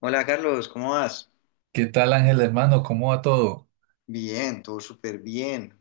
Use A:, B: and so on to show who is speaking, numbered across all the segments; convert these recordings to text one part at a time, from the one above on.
A: Hola Carlos, ¿cómo vas?
B: ¿Qué tal, Ángel, hermano? ¿Cómo va todo?
A: Bien, todo súper bien.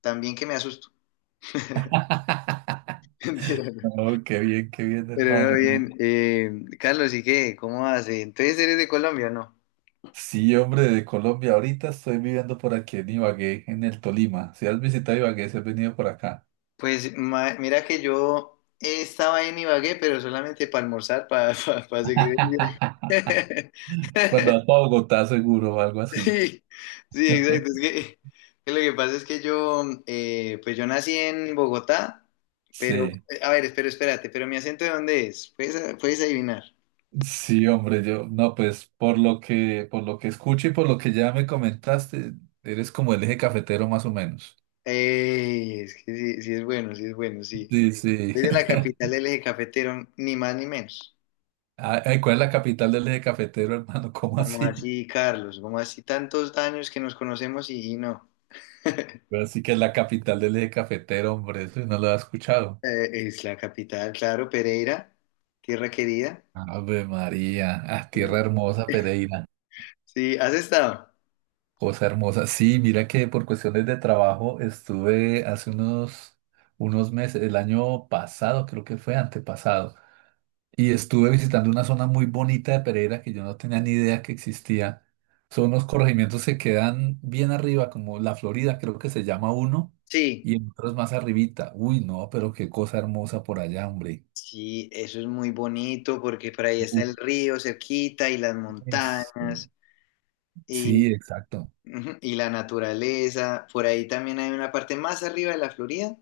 A: También que me asusto. Mentira, no.
B: No, qué bien,
A: Pero no,
B: hermano.
A: bien. Carlos, ¿y qué? ¿Cómo vas? Entonces, ¿eres de Colombia o no?
B: Sí, hombre, de Colombia. Ahorita estoy viviendo por aquí en Ibagué, en el Tolima. Si has visitado Ibagué, si has venido por acá.
A: Pues mira que yo estaba en Ibagué, pero solamente para almorzar, para seguir el viaje.
B: Cuando vas a Bogotá, seguro, o algo así.
A: Sí, sí, exacto. Es que lo que pasa es que yo, pues yo nací en Bogotá, pero,
B: Sí,
A: a ver, espérate, pero mi acento, ¿de dónde es? Puedes adivinar.
B: sí, hombre, yo, no, pues por lo que escucho y por lo que ya me comentaste, eres como el eje cafetero más o menos.
A: Ey, es que sí, sí es bueno, sí es bueno, sí.
B: Sí, sí.
A: Desde la capital del eje cafetero, ni más ni menos.
B: Ay, ay, ¿cuál es la capital del eje cafetero, hermano? ¿Cómo
A: Como
B: así?
A: así, Carlos? Como así tantos años que nos conocemos y no?
B: Así que es la capital del eje cafetero, hombre, eso no lo has escuchado.
A: Es la capital, claro, Pereira, tierra querida.
B: Ave María, ah, tierra
A: Sí,
B: hermosa, Pereira,
A: sí, ¿has estado?
B: cosa hermosa. Sí, mira que por cuestiones de trabajo estuve unos meses, el año pasado, creo que fue antepasado, y estuve visitando una zona muy bonita de Pereira que yo no tenía ni idea que existía. Son unos corregimientos que quedan bien arriba, como La Florida, creo que se llama uno,
A: Sí.
B: y otros más arribita. Uy, no, pero qué cosa hermosa por allá, hombre.
A: Sí, eso es muy bonito porque por ahí está el río cerquita y las
B: Es-
A: montañas.
B: Sí, exacto.
A: Ujú, y la naturaleza, por ahí también hay una parte más arriba de La Florida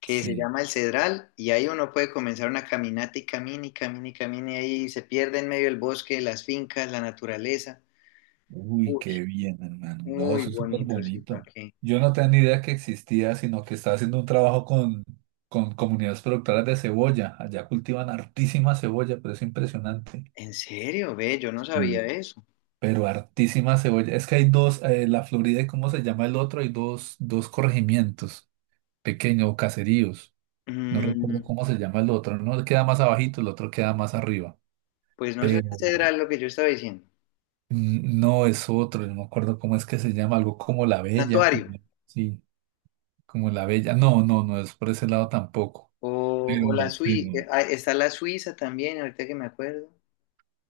A: que se
B: Sí.
A: llama el Cedral, y ahí uno puede comenzar una caminata y camina y camina y camina, y ahí se pierde en medio del bosque, las fincas, la naturaleza.
B: Uy,
A: Uy,
B: qué bien, hermano. No,
A: muy
B: eso es súper
A: bonito, sí, ¿para
B: bonito.
A: qué?
B: Yo no tenía ni idea que existía, sino que estaba haciendo un trabajo con comunidades productoras de cebolla. Allá cultivan hartísima cebolla, pero es impresionante.
A: ¿En serio? Ve, yo no
B: Sí.
A: sabía eso.
B: Pero hartísima cebolla. Es que hay dos, la Florida y cómo se llama el otro, hay dos corregimientos pequeños o caseríos. No recuerdo
A: Mm,
B: cómo se llama el otro. Uno queda más abajito, el otro queda más arriba.
A: pues no sé,
B: Pero
A: el Cedral, lo que yo estaba diciendo.
B: No es otro, no me acuerdo cómo es que se llama, algo como
A: Santuario,
B: sí, como La Bella. No, no, no es por ese lado tampoco.
A: o,
B: Pero,
A: o La Suiza,
B: pero,
A: está La Suiza también, ahorita que me acuerdo.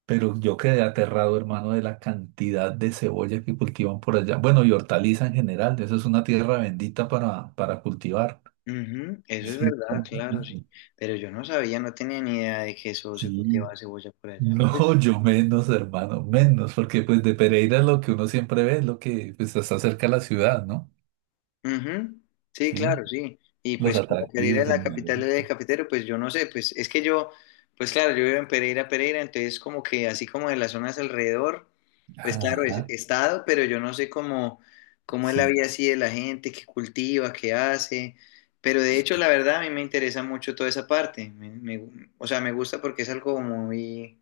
B: pero yo quedé aterrado, hermano, de la cantidad de cebolla que cultivan por allá. Bueno, y hortaliza en general, eso es una tierra bendita para cultivar.
A: Ujú. Eso es
B: Sí,
A: verdad, claro, sí. Pero yo no sabía, no tenía ni idea de que eso se
B: sí.
A: cultivaba cebolla por allá. Pues.
B: No, yo menos, hermano, menos, porque pues de Pereira lo que uno siempre ve es lo que pues, está cerca de la ciudad, ¿no?
A: Ujú. Sí,
B: Sí,
A: claro, sí. Y
B: los
A: pues como Pereira
B: atractivos,
A: es la
B: el mar.
A: capital del eje cafetero, pues yo no sé, pues es que yo, pues claro, yo vivo en Pereira, Pereira, entonces como que así como de las zonas alrededor, pues claro,
B: Ajá.
A: he estado, pero yo no sé cómo, cómo es la
B: Sí,
A: vida así de la gente, qué cultiva, qué hace. Pero de hecho, la verdad, a mí me interesa mucho toda esa parte. O sea, me gusta porque es algo muy,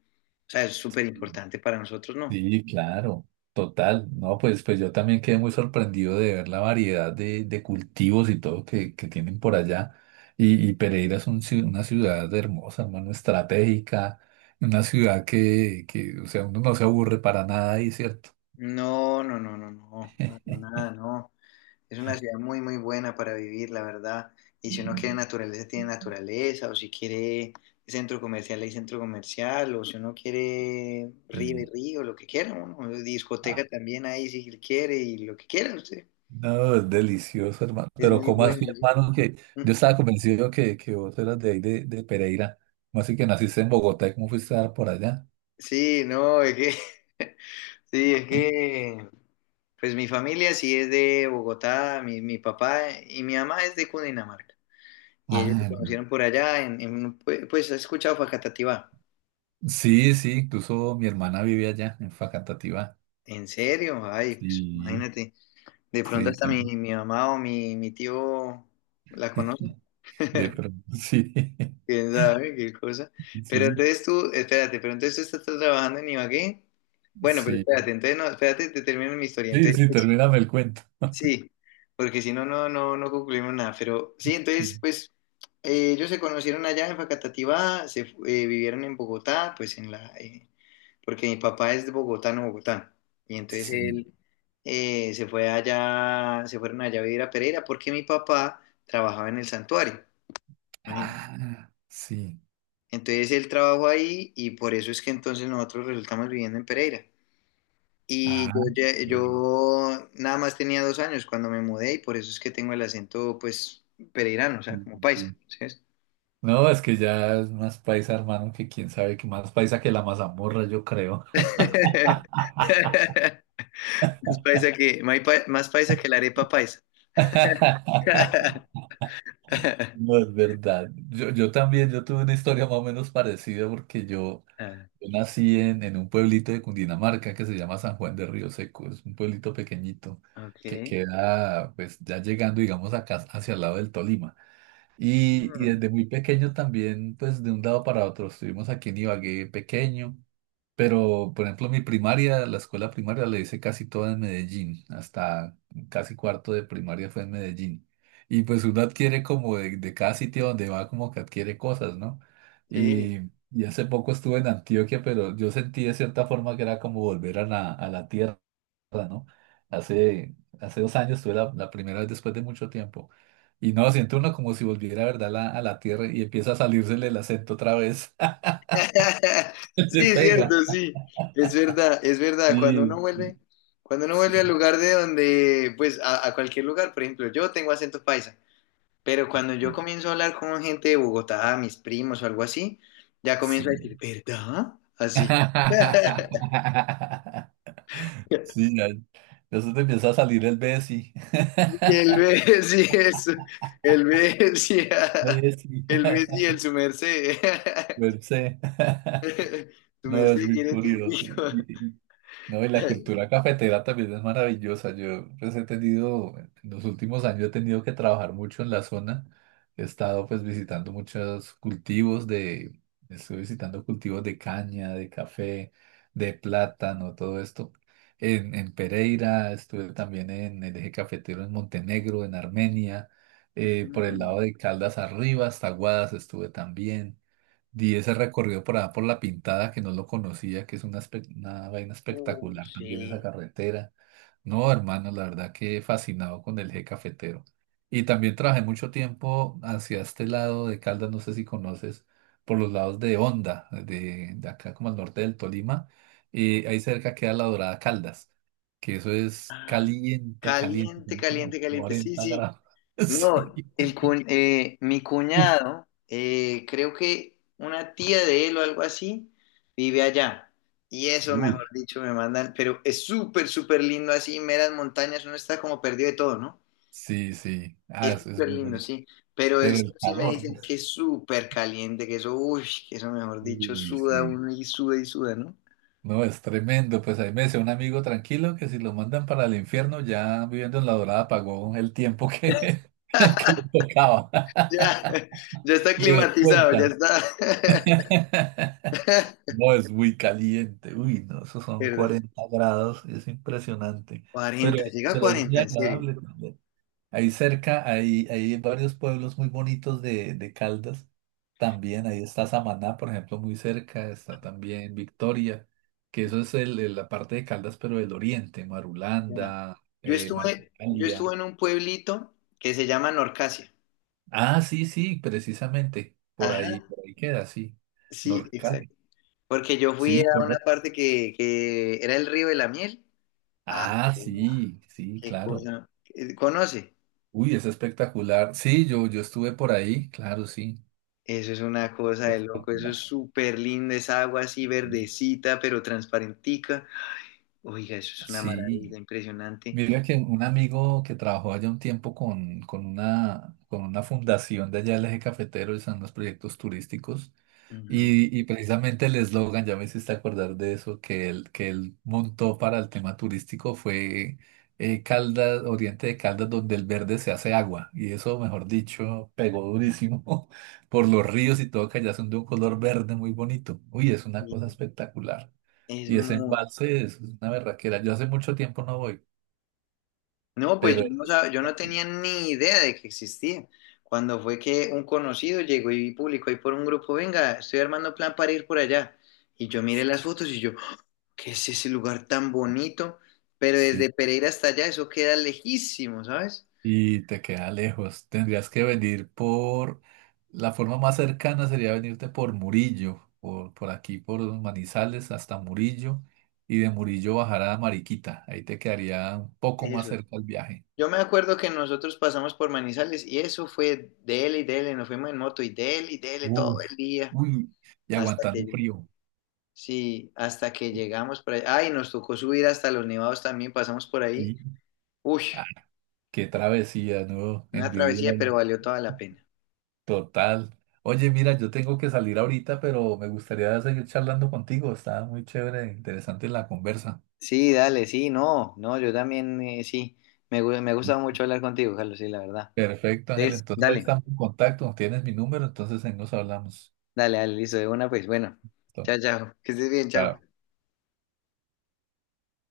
A: o sea, es súper
B: sí,
A: importante para nosotros, ¿no?
B: sí, claro, total. No, pues, pues yo también quedé muy sorprendido de ver la variedad de cultivos y todo que tienen por allá. Y Pereira es un una ciudad hermosa, hermano, estratégica, una ciudad o sea, uno no se aburre para nada ahí, ¿cierto?
A: No, no, no, no, no, para nada, no. Es una ciudad muy, muy buena para vivir, la verdad. Y si uno quiere
B: Mm.
A: naturaleza, tiene naturaleza, o si quiere centro comercial, hay centro comercial, o si uno quiere río, hay
B: Sí.
A: río, lo que quiera, uno. O
B: Ah,
A: discoteca también ahí, si quiere, y lo que quiera usted.
B: no, es delicioso, hermano.
A: Es
B: Pero
A: muy
B: ¿cómo así,
A: bueno, sí.
B: hermano? Que
A: Mm.
B: yo estaba convencido que vos eras de ahí, de Pereira. ¿Cómo así que naciste en Bogotá y cómo fuiste a dar por allá?
A: Sí, no, es que, sí, es que, pues mi familia sí es de Bogotá, mi papá y mi mamá es de Cundinamarca. Y ellos se
B: Ah,
A: conocieron por allá, en un pues, ¿has escuchado Facatativá?
B: sí, sí, incluso mi hermana vive allá, en Facatativá.
A: ¿En serio? Ay, pues
B: Sí,
A: imagínate. De pronto
B: sí,
A: hasta mi mamá o mi tío la conoce.
B: de pronto, sí,
A: ¿Quién sabe qué cosa? Pero
B: sí,
A: entonces tú, espérate, pero entonces tú estás trabajando en Ibagué. Bueno, pero
B: sí,
A: espérate, entonces no, espérate, te termino mi historia.
B: sí,
A: Entonces,
B: sí, termíname el cuento.
A: sí, porque si no, no, no, no concluimos nada. Pero sí,
B: Sí,
A: entonces, pues ellos se conocieron allá en Facatativá, vivieron en Bogotá, pues porque mi papá es de bogotano, Bogotá. Y entonces
B: sí.
A: él se fueron allá a vivir a Pereira porque mi papá trabajaba en el Santuario. Imagínate.
B: Ah, sí,
A: Entonces él trabajó ahí y por eso es que entonces nosotros resultamos viviendo en Pereira. Y
B: ah,
A: yo, lle-
B: lo-
A: yo nada más tenía 2 años cuando me mudé, y por eso es que tengo el acento, pues, pereirano, o sea,
B: sí.
A: como paisa,
B: Sí.
A: ¿sabes?
B: No, es que ya es más paisa, hermano, que quién sabe que más paisa que la mazamorra, yo creo.
A: Más paisa que la arepa paisa.
B: No, es verdad. Yo tuve una historia más o menos parecida
A: Ah,
B: yo nací en un pueblito de Cundinamarca que se llama San Juan de Río Seco. Es un pueblito pequeñito que
A: ok.
B: queda, pues, ya llegando, digamos, acá hacia el lado del Tolima. Y
A: Mm,
B: desde muy pequeño también, pues de un lado para otro, estuvimos aquí en Ibagué pequeño, pero por ejemplo mi primaria, la escuela primaria la hice casi toda en Medellín, hasta casi cuarto de primaria fue en Medellín. Y pues uno adquiere como de cada sitio donde va como que adquiere cosas, ¿no?
A: sí.
B: Y, y hace poco estuve en Antioquia, pero yo sentí de cierta forma que era como volver a la tierra, ¿no? Hace dos años estuve la primera vez después de mucho tiempo. Y no, siente uno como si volviera, ¿verdad? A la tierra y empieza a salírsele el acento otra vez.
A: Sí,
B: Le
A: es
B: pega.
A: cierto, sí. Es verdad, es verdad.
B: Sí, sí,
A: Cuando uno vuelve al
B: sí,
A: lugar de donde, pues, a cualquier lugar, por ejemplo, yo tengo acento paisa. Pero cuando yo comienzo a hablar con gente de Bogotá, mis primos o algo así, ya
B: sí,
A: comienzo a decir,
B: sí.
A: ¿verdad? Así.
B: Sí, ya. Entonces te empieza a salir el Bessie.
A: Y el B, sí, eso. El B, sí.
B: Bessie.
A: El B, sí, el su merced.
B: Per se.
A: Su
B: No, es
A: merced
B: muy
A: quiere
B: curioso.
A: tintico.
B: No, y la cultura cafetera también es maravillosa. Yo pues he tenido, en los últimos años he tenido que trabajar mucho en la zona. He estado pues visitando muchos estuve visitando cultivos de caña, de café, de plátano, todo esto. En Pereira, estuve también en el eje cafetero en Montenegro, en Armenia, por el
A: Mm.
B: lado de Caldas arriba, hasta Guadas estuve también. Di ese recorrido por allá por La Pintada, que no lo conocía, que es una, una vaina
A: Oh,
B: espectacular también esa
A: sí.
B: carretera. No, hermano, la verdad que fascinado con el eje cafetero. Y también trabajé mucho tiempo hacia este lado de Caldas, no sé si conoces, por los lados de Honda, de acá como al norte del Tolima.
A: Mm.
B: Y ahí cerca queda la Dorada Caldas, que eso es
A: Ah,
B: caliente, caliente,
A: caliente,
B: tiene
A: caliente,
B: como
A: caliente. Sí,
B: 40
A: sí.
B: grados. Sí.
A: No, el mi
B: Uf,
A: cuñado, creo que una tía de él o algo así, vive allá. Y eso, mejor
B: uy.
A: dicho, me mandan, pero es súper, súper lindo así, meras montañas, uno está como perdido de todo, ¿no?
B: Sí, sí. Ah,
A: Es
B: eso es
A: súper
B: muy
A: lindo,
B: bonito.
A: sí. Pero
B: Pero
A: eso
B: el
A: sí me
B: calor, ¿no?
A: dicen que es súper caliente, que eso, uy, que eso, mejor dicho,
B: Uy,
A: suda
B: sí.
A: uno y suda, ¿no?
B: No, es tremendo. Pues ahí me decía un amigo tranquilo que si lo mandan para el infierno, ya viviendo en La Dorada pagó el tiempo que, que le tocaba.
A: Ya, ya está
B: Le
A: climatizado, ya
B: descuentan.
A: está.
B: No, es muy caliente. Uy, no, esos son
A: Perdón.
B: 40 grados. Es impresionante. Pero,
A: 40, llega a
B: pero es muy
A: 40, en serio.
B: agradable. Ahí cerca hay varios pueblos muy bonitos de Caldas. También ahí está Samaná, por ejemplo, muy cerca. Está también Victoria, que eso es la parte de Caldas, pero del oriente,
A: Ya.
B: Marulanda,
A: Yo estuve, yo estuve
B: Marcalia.
A: en un pueblito que se llama Norcasia.
B: Ah, sí, sí, precisamente.
A: Ajá,
B: Por ahí queda, sí.
A: sí,
B: Norcal.
A: exacto. Porque yo fui
B: Sí,
A: a una
B: correcto.
A: parte que era el río de la Miel. Ah,
B: Ah,
A: no,
B: sí, sí,
A: qué
B: claro.
A: cosa. ¿Conoce?
B: Uy, es espectacular. Sí, yo estuve por ahí, claro, sí.
A: Eso es una cosa de loco, eso es
B: Espectacular.
A: súper lindo, esa agua así verdecita, pero transparentica. Oiga, eso es una
B: Sí.
A: maravilla impresionante.
B: Mira que un amigo que trabajó allá un tiempo con una fundación de allá del eje cafetero, y son los proyectos turísticos,
A: Ujú.
B: y precisamente el eslogan, ya me hiciste acordar de eso, que él montó para el tema turístico fue Caldas, Oriente de Caldas, donde el verde se hace agua, y eso, mejor dicho, pegó durísimo por los ríos y todo, que allá son de un color verde muy bonito. Uy, es una cosa
A: Y
B: espectacular.
A: es
B: Y ese
A: muy,
B: embalse es una berraquera. Yo hace mucho tiempo no voy
A: No, pues
B: pero
A: yo no, sab- yo no tenía ni idea de que existía. Cuando fue que un conocido llegó y publicó ahí por un grupo, venga, estoy armando plan para ir por allá. Y yo miré las fotos y yo, ¡ah!, ¿qué es ese lugar tan bonito? Pero
B: sí,
A: desde Pereira hasta allá eso queda lejísimo, ¿sabes?
B: y te queda lejos. Tendrías que venir por, la forma más cercana sería venirte por Murillo, por aquí, por Manizales hasta Murillo, y de Murillo bajar a Mariquita. Ahí te quedaría un poco más
A: Eso.
B: cerca el viaje.
A: Yo me acuerdo que nosotros pasamos por Manizales y eso fue dele y dele, nos fuimos en moto y dele todo
B: Uf,
A: el día
B: uy, y
A: hasta
B: aguantando
A: que
B: frío.
A: sí, hasta que llegamos por ahí. Ay, nos tocó subir hasta los nevados también, pasamos por ahí.
B: Sí,
A: Uy,
B: ah, qué travesía, ¿no?
A: una travesía,
B: Envidiable.
A: pero valió toda la pena.
B: Total. Oye, mira, yo tengo que salir ahorita, pero me gustaría seguir charlando contigo. Está muy chévere, interesante la conversa.
A: Sí, dale, sí, no, no, yo también sí. Me gusta
B: Sí.
A: mucho hablar contigo, Carlos, sí, la verdad.
B: Perfecto, Ángel.
A: Es,
B: Entonces
A: dale,
B: estamos en contacto. Tienes mi número, entonces ahí nos hablamos.
A: dale, dale, listo, de una, pues bueno.
B: Listo.
A: Chao, chao, que estés bien, chao.